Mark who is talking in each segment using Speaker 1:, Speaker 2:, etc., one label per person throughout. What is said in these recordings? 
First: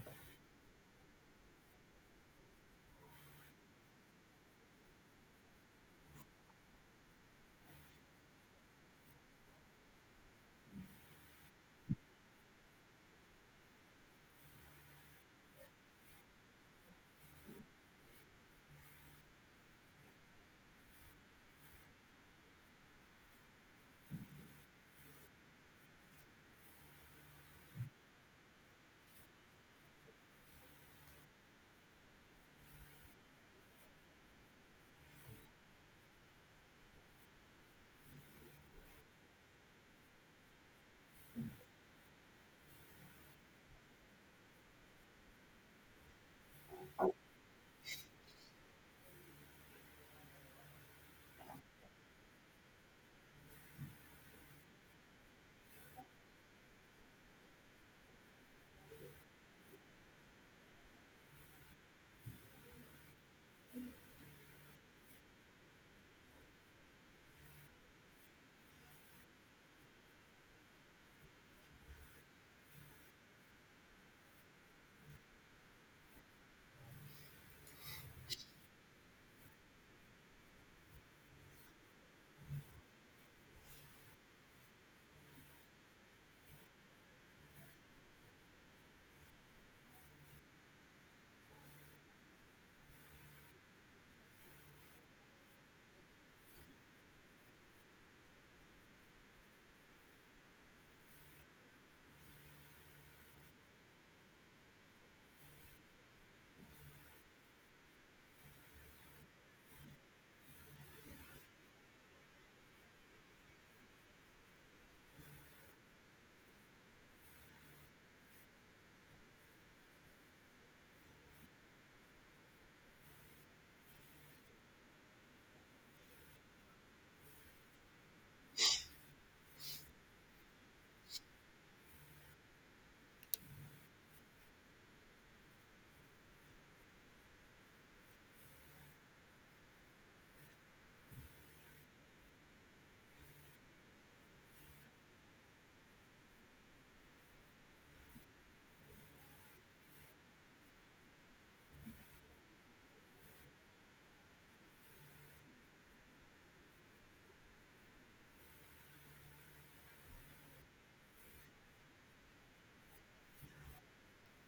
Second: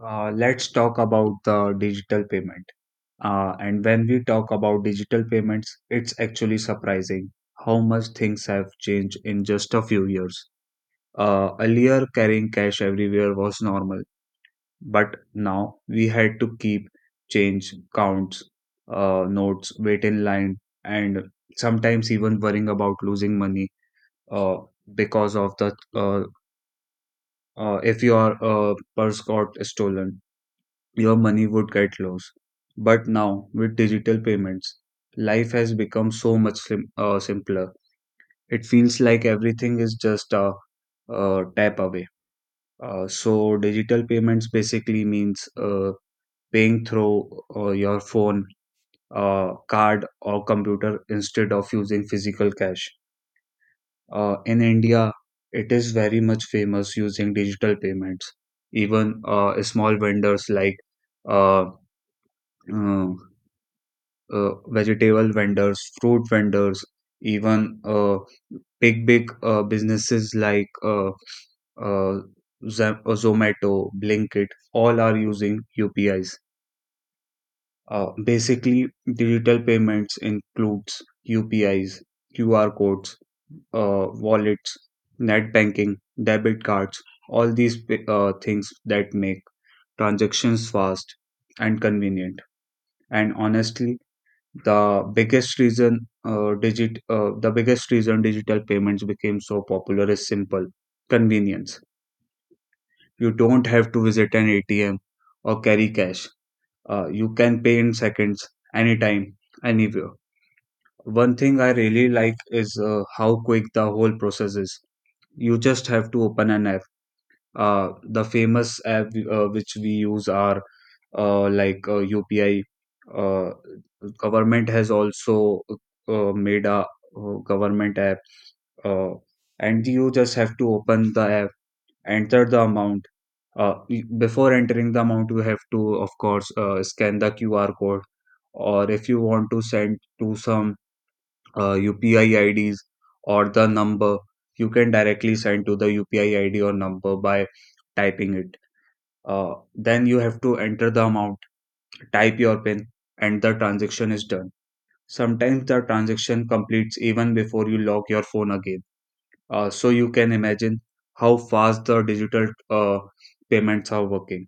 Speaker 1: Let's talk about the digital payment. And when we talk about digital payments, it's actually surprising how much things have changed in just a few years. Earlier, carrying cash everywhere was normal, but now we had to keep change, counts, notes, wait in line, and sometimes even worrying about losing money uh, because of the if your purse got stolen, your money would get lost. But now, with digital payments, life has become so much simpler. It feels like everything is just a tap away. So, digital payments basically means paying through your phone, card, or computer instead of using physical cash. In India, it is very much famous using digital payments. Even small vendors like uh, uh, vegetable vendors, fruit vendors, even big big businesses like uh, Zomato, Blinkit, all are using UPIs. Basically, digital payments includes UPIs, QR codes, wallets, net banking, debit cards, all these things that make transactions fast and convenient. And honestly, the biggest reason digital payments became so popular is simple convenience. You don't have to visit an ATM or carry cash. You can pay in seconds, anytime, anywhere. One thing I really like is how quick the whole process is. You just have to open an app. The famous app which we use are UPI. uh, Government has also made a government app, uh, and you just have to open the app, enter the amount. Before entering the amount, you have to, of course, scan the QR code, or if you want to send to some UPI IDs or the number, you can directly send to the UPI ID or number by typing it. Then you have to enter the amount, type your PIN, and the transaction is done. Sometimes the transaction completes even before you lock your phone again. So you can imagine how fast the digital payments are working.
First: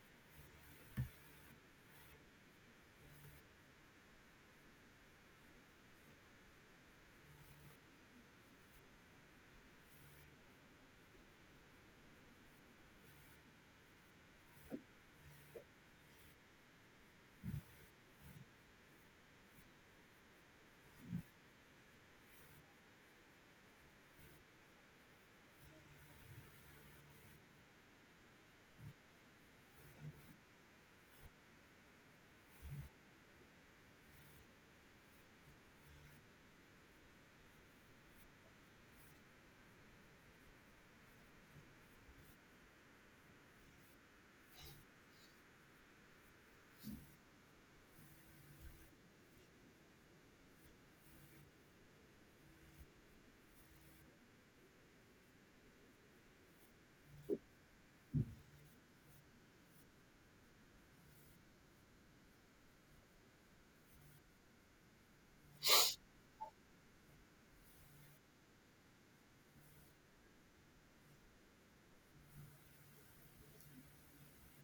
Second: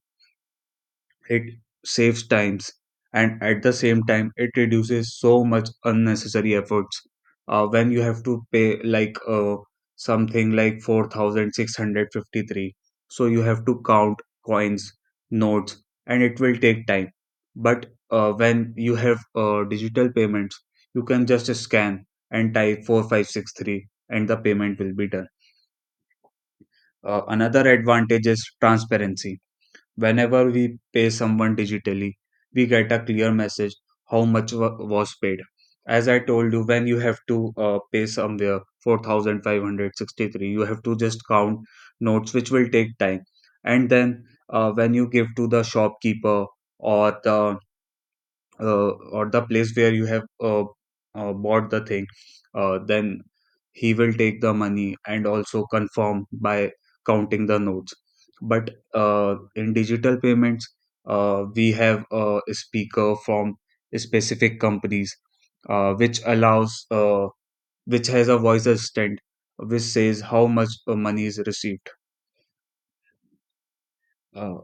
Speaker 1: It saves times, and at the same time it reduces so much unnecessary efforts. When you have to pay like something like 4653, so you have to count coins, notes, and it will take time. But when you have digital payments, you can just scan and type 4563 and the payment will be done. Another advantage is transparency. Whenever we pay someone digitally, we get a clear message how much was paid. As I told you, when you have to pay somewhere 4,563, you have to just count notes, which will take time. And then, when you give to the shopkeeper or the uh, or the place where you have bought the thing, then he will take the money and also confirm by counting the notes. But in digital payments, we have a speaker from specific companies uh, which allows, uh, which has a voice assistant which says how much money is received. Uh,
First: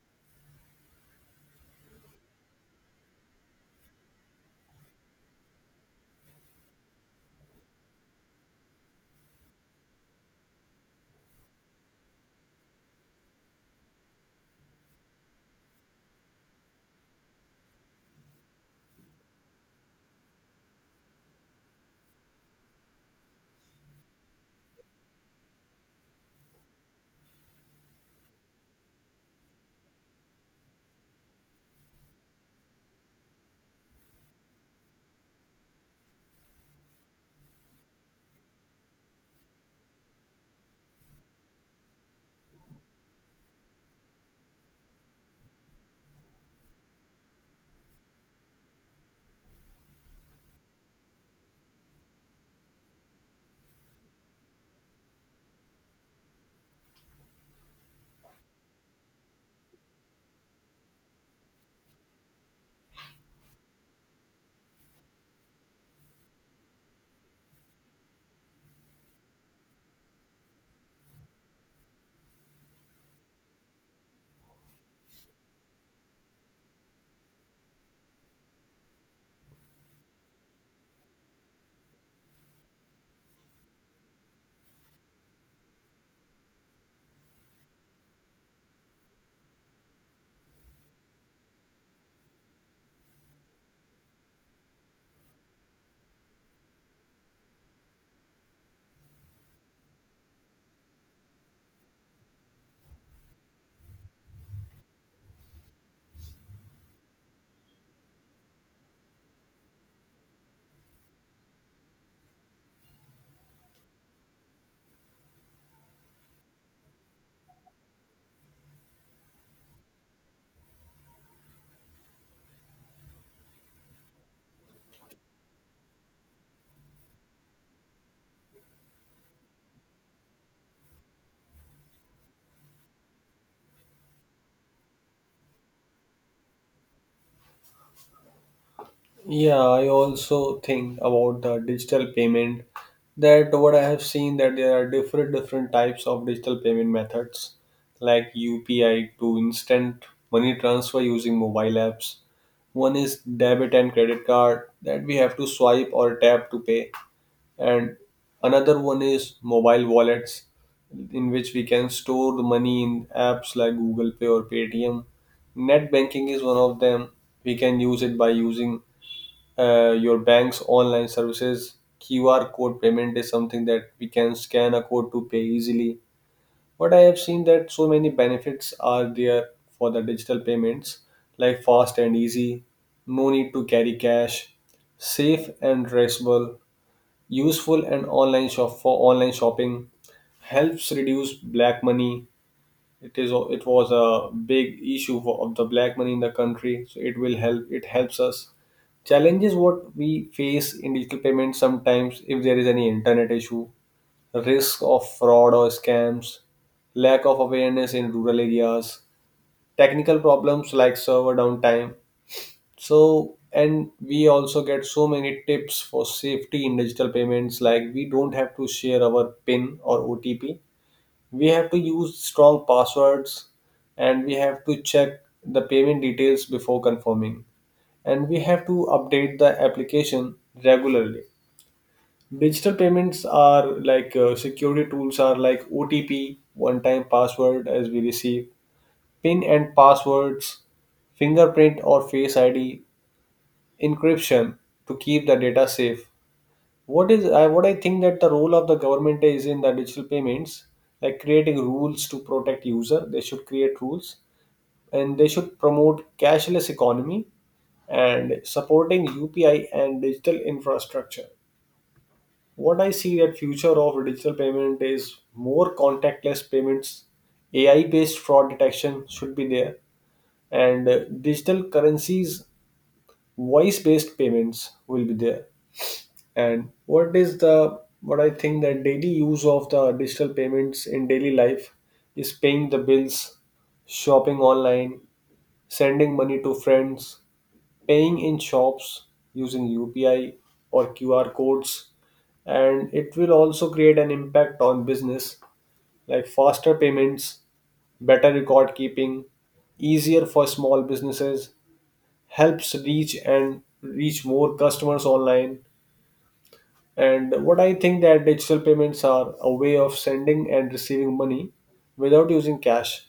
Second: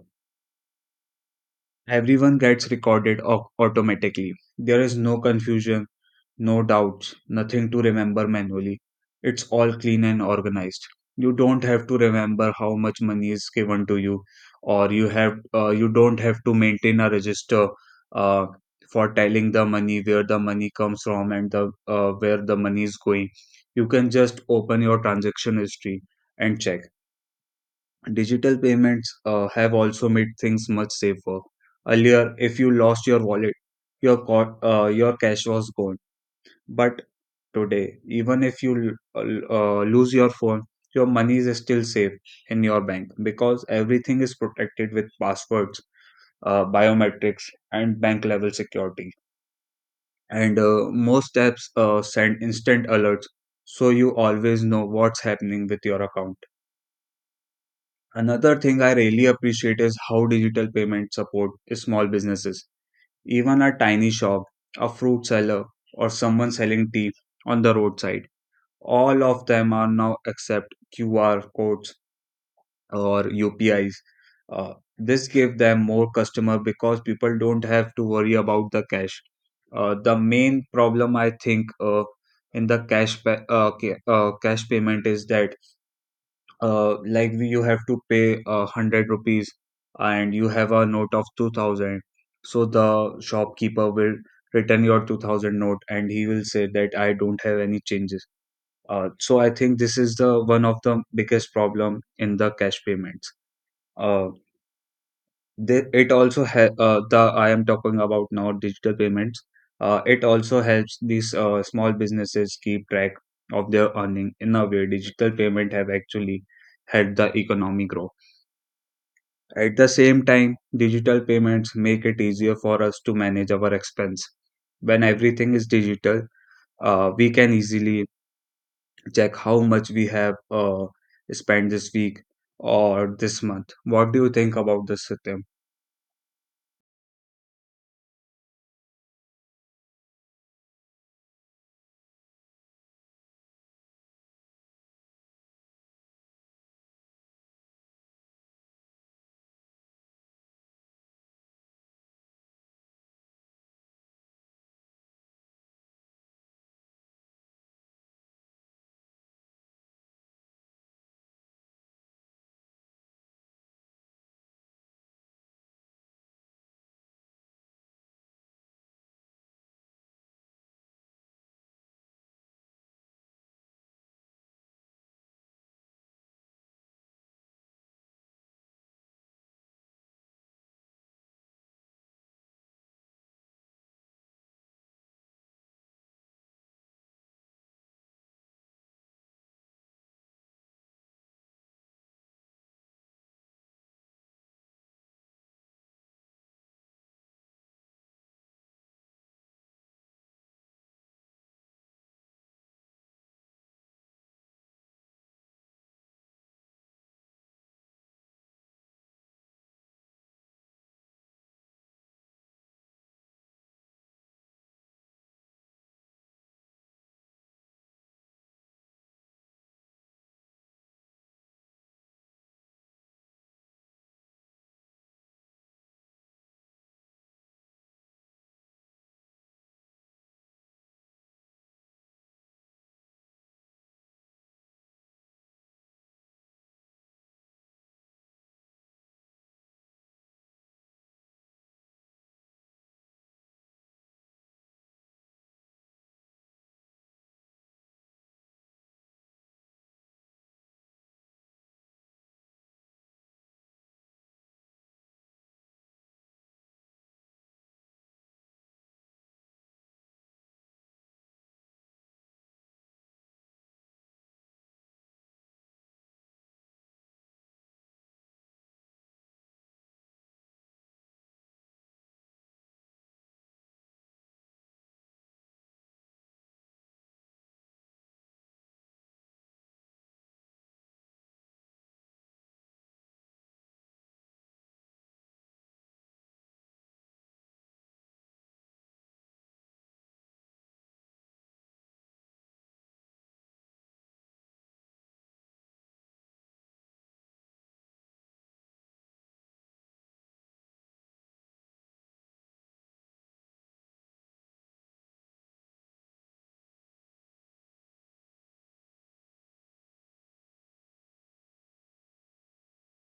Speaker 1: Everyone gets recorded automatically. There is no confusion. No doubts, nothing to remember manually. It's all clean and organized. You don't have to remember how much money is given to you, or you don't have to maintain a register uh, for telling the money where the money comes from and the where the money is going. You can just open your transaction history and check. Digital payments have also made things much safer. Earlier, if you lost your wallet, your cash was gone. But today, even if you lose your phone, your money is still safe in your bank because everything is protected with passwords, biometrics, and bank level security. And most apps send instant alerts, so you always know what's happening with your account. Another thing I really appreciate is how digital payments support small businesses. Even a tiny shop, a fruit seller, or someone selling tea on the roadside, all of them are now accept QR codes or UPIs. This give them more customer because people don't have to worry about the cash. The main problem I think in the cash payment is that like you have to pay 100 rupees and you have a note of 2000, so the shopkeeper will return your 2000 note and he will say that I don't have any changes. So I think this is the one of the biggest problem in the cash payments. Uh, they, it also ha- the I am talking about now digital payments. It also helps these small businesses keep track of their earning. In a way, digital payment have actually helped the economy grow. At the same time, digital payments make it easier for us to manage our expense. When everything is digital, we can easily check how much we have spent this week or this month. What do you think about this, Satyam?
Speaker 2: Yeah, I also think about the digital payment that what I have seen that there are different types of digital payment methods like UPI to instant money transfer using mobile apps. One is debit and credit card that we have to swipe or tap to pay, and another one is mobile wallets in which we can store the money in apps like Google Pay or Paytm. Net banking is one of them. We can use it by using your bank's online services. QR code payment is something that we can scan a code to pay easily. But I have seen that so many benefits are there for the digital payments, like fast and easy, no need to carry cash, safe and traceable, useful and online shop for online shopping, helps reduce black money. It was a big issue for, of the black money in the country, so it will help, it helps us challenges what we face in digital payments: sometimes if there is any internet issue, risk of fraud or scams, lack of awareness in rural areas, technical problems like server downtime. So, and we also get so many tips for safety in digital payments, like we don't have to share our pin or OTP, we have to use strong passwords, and we have to check the payment details before confirming, and we have to update the application regularly. Digital payments are like, security tools are like OTP, one time password as we receive, pin and passwords, fingerprint or Face ID, encryption to keep the data safe. What I think, that the role of the government is in the digital payments, like creating rules to protect user. They should create rules, and they should promote cashless economy, and supporting UPI and digital infrastructure. What I see, that future of digital payment is more contactless payments, AI based fraud detection should be there, and digital currencies, voice based payments will be there. And what is the what I think, that daily use of the digital payments in daily life is paying the bills, shopping online, sending money to friends, paying in shops, using UPI or QR codes. And it will also create an impact on business, like faster payments, better record keeping, easier for small businesses, helps reach more customers online. And what I think, that digital payments are a way of sending and receiving money without using cash.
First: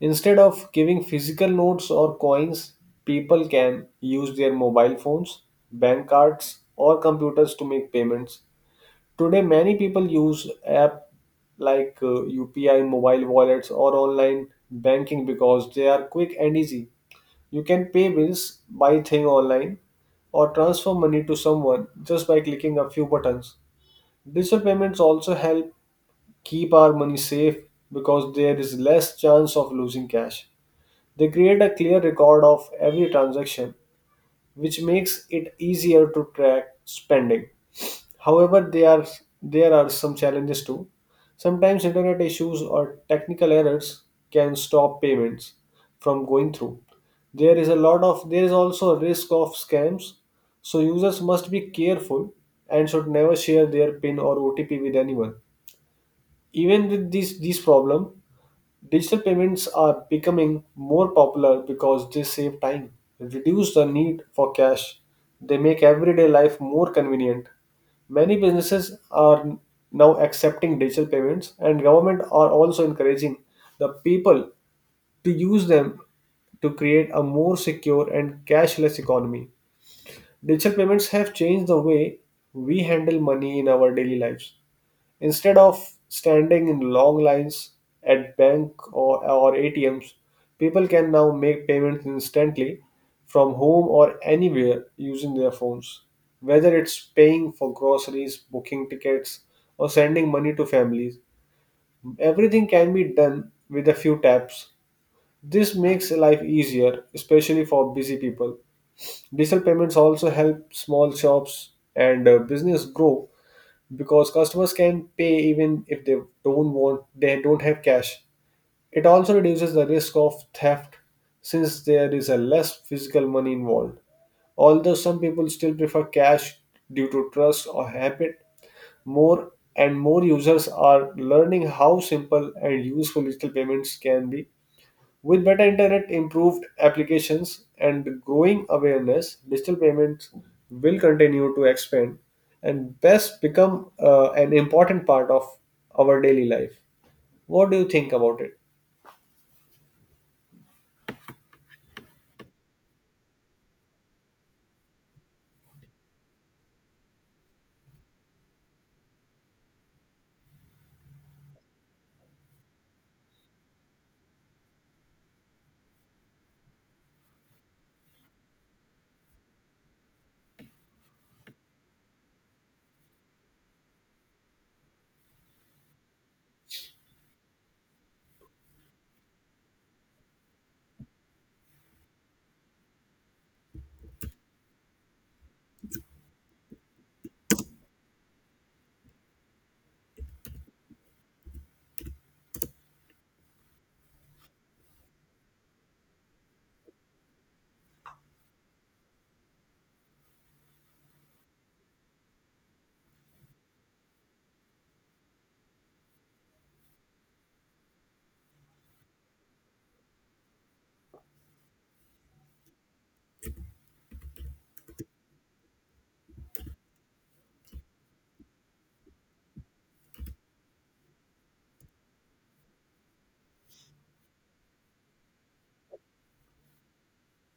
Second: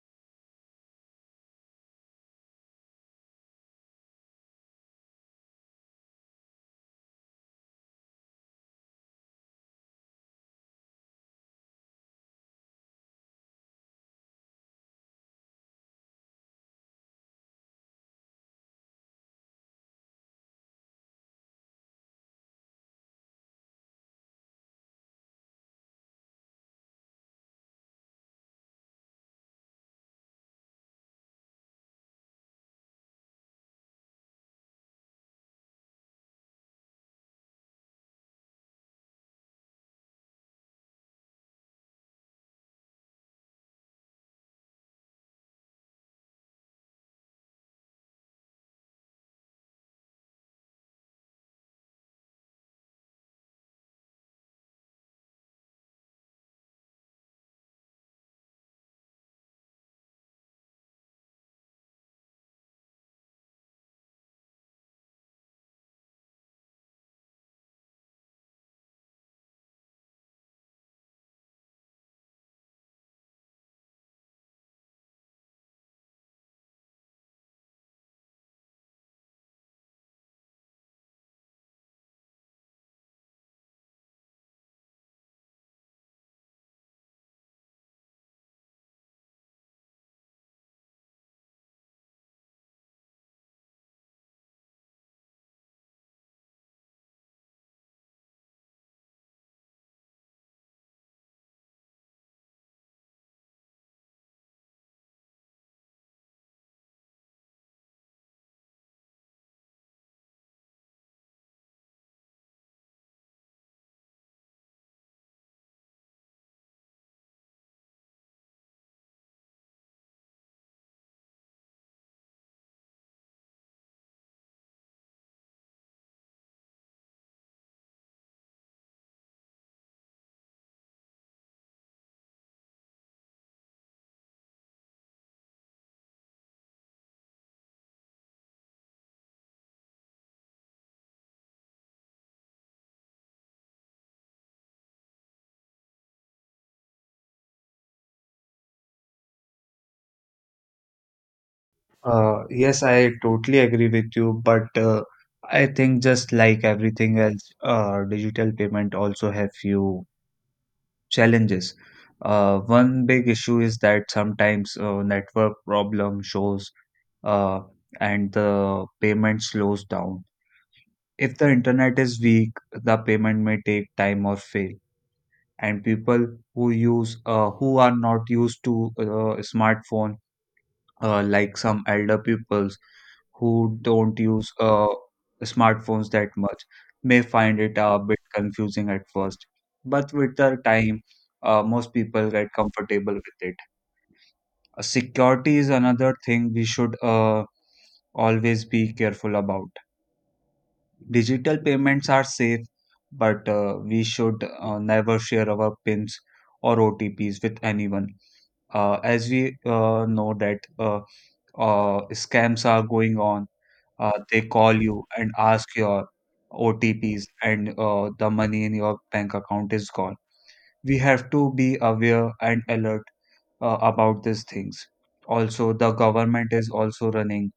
Speaker 2: Instead of giving physical notes or coins, people can use their mobile phones, bank cards, or computers to make payments. Today, many people use app like UPI, mobile wallets, or online banking because they are quick and easy. You can pay bills, buy thing online, or transfer money to someone just by clicking a few buttons. Digital payments also help keep our money safe because there is less chance of losing cash. They create a clear record of every transaction, which makes it easier to track spending. However, there are some challenges too. Sometimes internet issues or technical errors can stop payments from going through. There is also a risk of scams, so users must be careful and should never share their PIN or OTP with anyone. Even with these problem, digital payments are becoming more popular because they save time, reduce the need for cash. They make everyday life more convenient. Many businesses are now accepting digital payments, and government are also encouraging the people to use them to create a more secure and cashless economy. Digital payments have changed the way we handle money in our daily lives. Instead of standing in long lines at bank or ATMs, people can now make payments instantly from home or anywhere using their phones. Whether it's paying for groceries, booking tickets, or sending money to families, everything can be done with a few taps. This makes life easier, especially for busy people. Digital payments also help small shops and business grow because customers can pay even if they don't want they don't have cash. It also reduces the risk of theft since there is a less physical money involved. Although some people still prefer cash due to trust or habit, more and more users are learning how simple and useful digital payments can be. With better internet, improved applications, and growing awareness, digital payments will continue to expand and best become an important part of our daily life. What do you think about it?
Speaker 1: Yes, I totally agree with you, but I think just like everything else, digital payment also have few challenges. One big issue is that sometimes network problem shows, uh, and the payment slows down. If the internet is weak, the payment may take time or fail. And people who are not used to smartphone, like some elder peoples who don't use smartphones that much may find it a bit confusing at first. But with the time, most people get comfortable with it. Security is another thing we should always be careful about. Digital payments are safe, but we should never share our PINs or OTPs with anyone. As we know that, scams are going on. They call you and ask your OTPs and the money in your bank account is gone. We have to be aware and alert about these things. Also, the government is also running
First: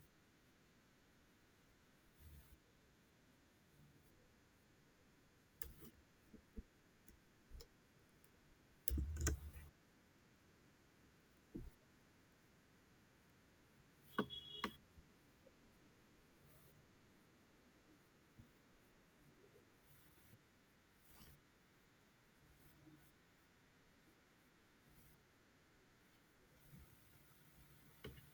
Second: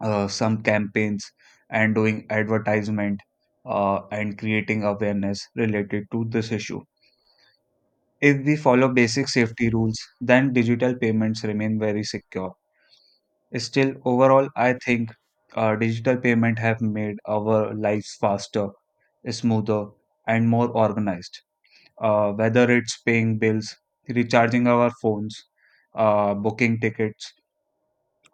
Speaker 1: some campaigns and doing advertisement, and creating awareness related to this issue. If we follow basic safety rules, then digital payments remain very secure. Still, overall, I think digital payment have made our lives faster, smoother, and more organized. Whether it's paying bills, recharging our phones, booking tickets,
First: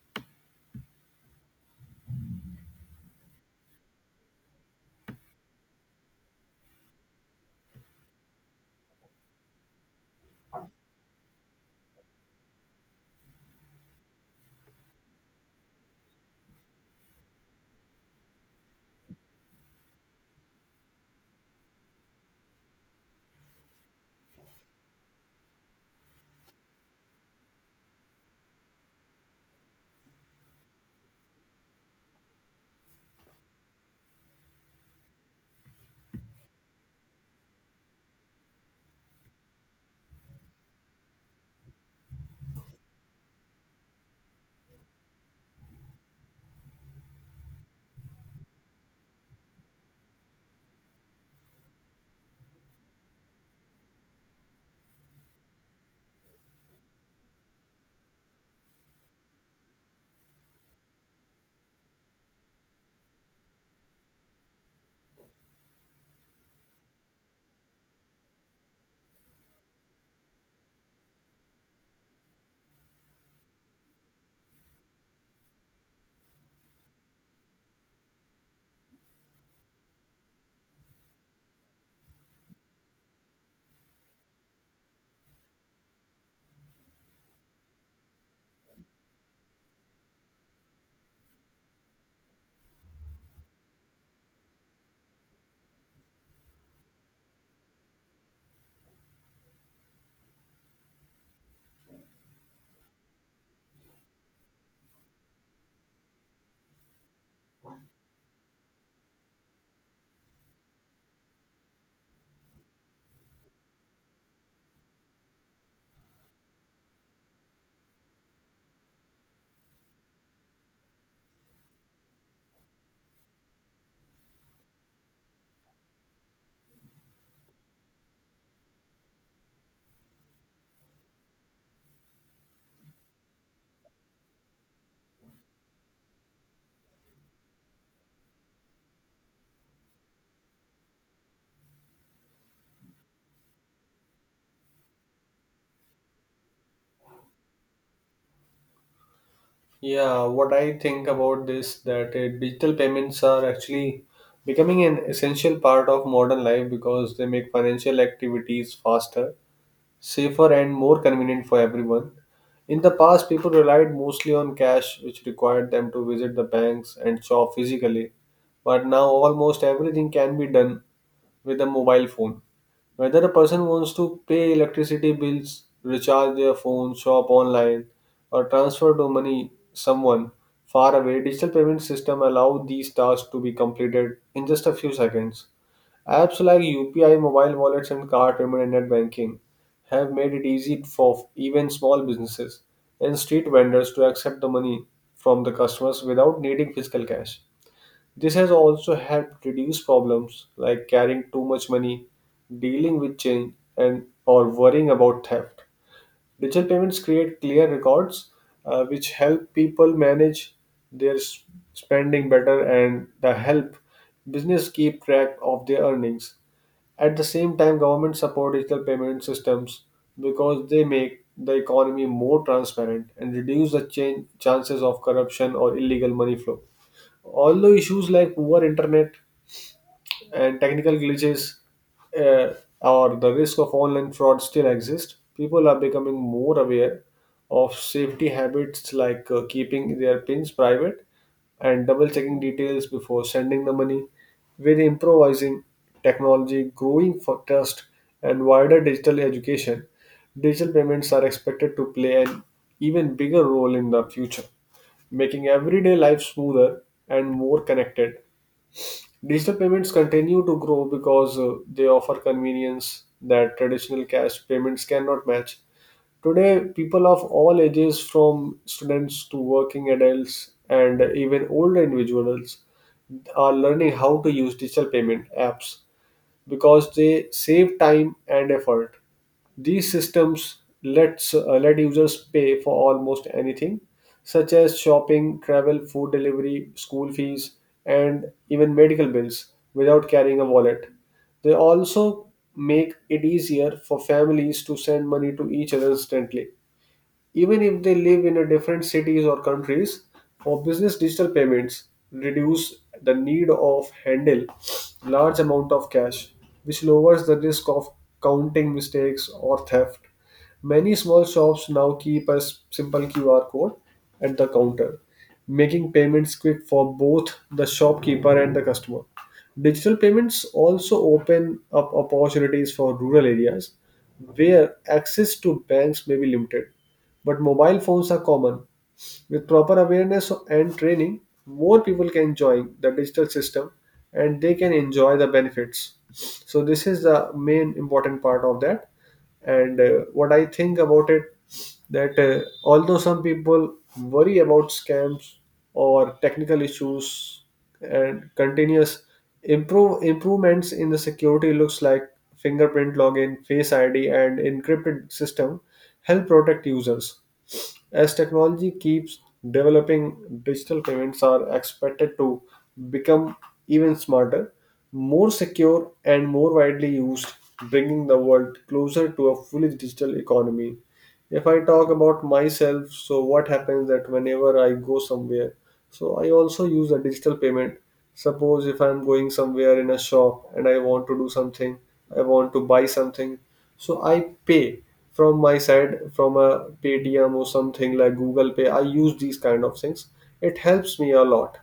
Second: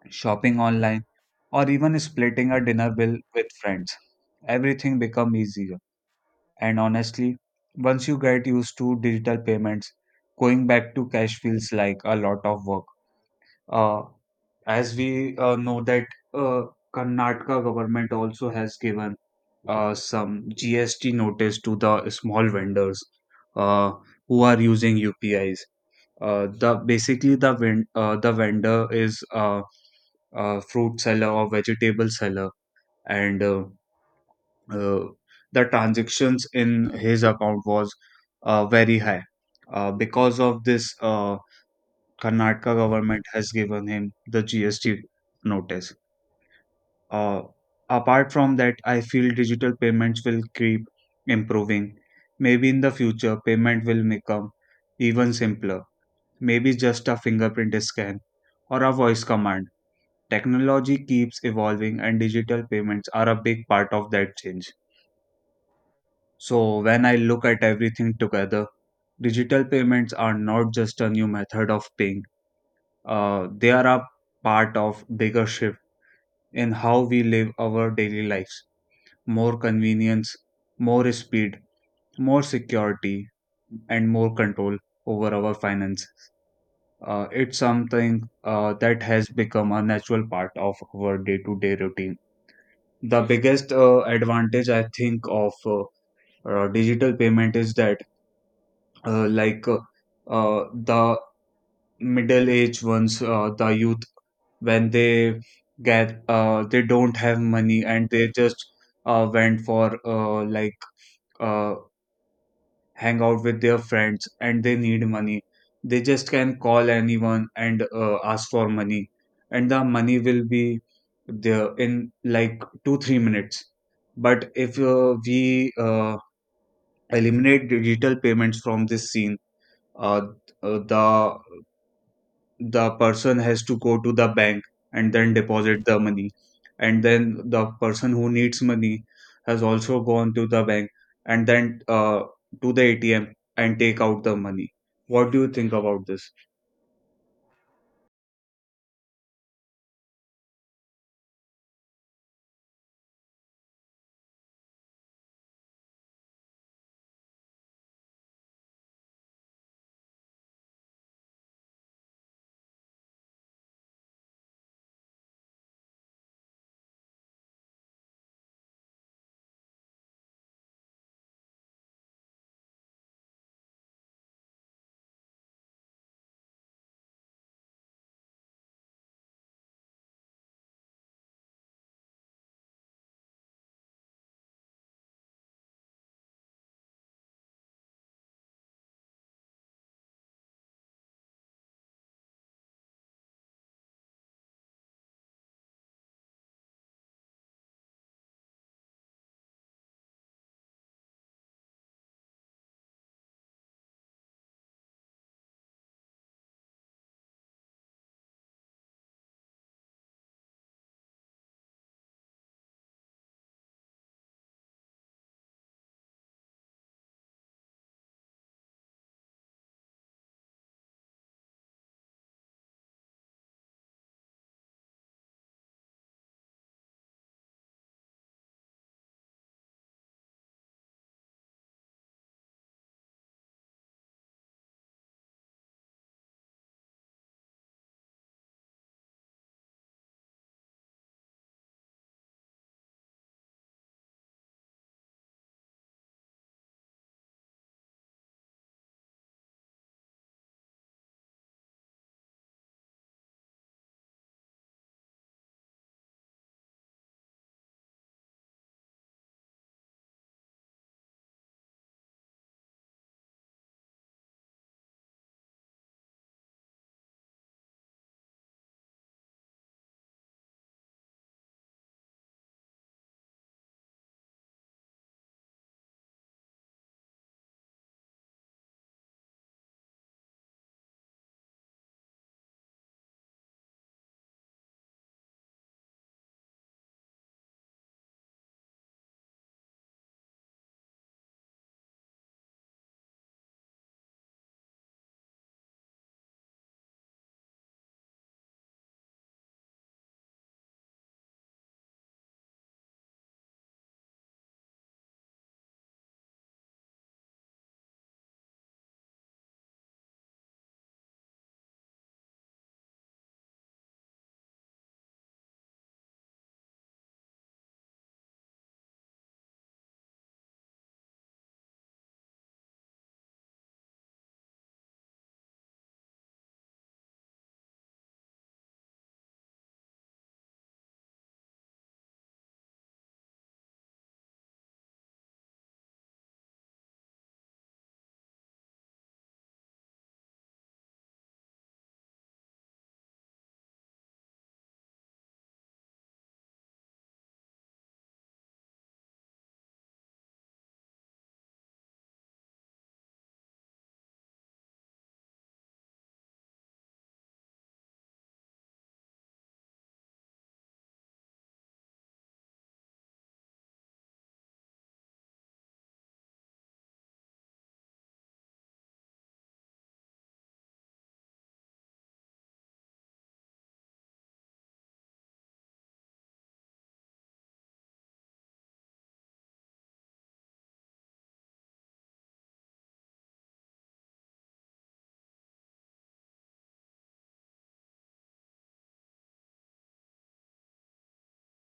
Speaker 1: shopping online, or even splitting a dinner bill with friends, everything become easier. And honestly, once you get used to digital payments, going back to cash feels like a lot of work. Uh, as we know that, uh, Karnataka government also has given some GST notice to the small vendors uh, who are using UPIs. The vendor is fruit seller or vegetable seller, and uh, the transactions in his account was very high. Because of this, Karnataka government has given him the GST notice. Uh, Apart from that, I feel digital payments will keep improving. Maybe in the future, payment will become even simpler. Maybe just a fingerprint scan or a voice command. Technology keeps evolving, and digital payments are a big part of that change. So, when I look at everything together, digital payments are not just a new method of paying, they are a part of bigger shift in how we live our daily lives. More convenience, more speed, more security, and more control over our finance. It's something that has become a natural part of our day to day routine. The biggest advantage I think of digital payment is that, uh, like, uh, the middle aged ones, the youth, when they get they don't have money, and they just went for uh, hang out with their friends and they need money. They just can call anyone and ask for money, and the money will be there in like 2-3 minutes. But if we eliminate digital payments from this scene, uh, uh, the the person has to go to the bank and then deposit the money. And then the person who needs money has also gone to the bank and then to the ATM and take out the money. What do you think about this?
Speaker 2: Yeah, what I think about this, that digital payments are actually becoming an essential part of modern life because they make financial activities faster, safer, and more convenient for everyone. In the past, people relied mostly on cash, which required them to visit the banks and shop physically. But now, almost everything can be done with a mobile phone. Whether a person wants to pay electricity bills, recharge their phone, shop online, or transfer to money someone far away, digital payment system allow these tasks to be completed in just a few seconds. Apps like UPI, mobile wallets, and card payment and net banking have made it easy for even small businesses and street vendors to accept the money from the customers without needing physical cash. This has also helped reduce problems like carrying too much money, dealing with change, and or worrying about theft. Digital payments create clear records, which help people manage their spending better, and the help business keep track of their earnings. At the same time, governments support digital payment systems because they make the economy more transparent and reduce the chances of corruption or illegal money flow. Although issues like poor internet and technical glitches, uh, or the risk of online fraud still exist, people are becoming more aware of safety habits like keeping their pins private and double checking details before sending the money. With improvising technology, growing for trust, and wider digital education, digital payments are expected to play an even bigger role in the future, making everyday life smoother and more connected. Digital payments continue to grow because they offer convenience that traditional cash payments cannot match. Today, people of all ages, from students to working adults and even older individuals, are learning how to use digital payment apps because they save time and effort. These systems let users pay for almost anything, such as shopping, travel, food delivery, school fees, and even medical bills without carrying a wallet. They also make it easier for families to send money to each other instantly, even if they live in a different cities or countries. For business, digital payments reduce the need of handle large amount of cash, which lowers the risk of counting mistakes or theft. Many small shops now keep a simple QR code at the counter, making payments quick for both the shopkeeper and the customer. Digital payments also open up opportunities for rural areas where access to banks may be limited, but mobile phones are common. With proper awareness and training, more people can join the digital system, and they can enjoy the benefits. So, this is the main important part of that. And what I think about it, that although some people worry about scams or technical issues, and continuous improvements in the security looks like fingerprint login, Face ID, and encrypted system help protect users. As technology keeps developing, digital payments are expected to become even smarter, more secure, and more widely used, bringing the world closer to a fully digital economy. If I talk about myself, so what happens that whenever I go somewhere, so I also use a digital payment. Suppose if I'm going somewhere in a shop and I want to do something, I want to buy something, so I pay from my side from a Paytm, or something like Google Pay. I use these kind of things. It helps me a lot.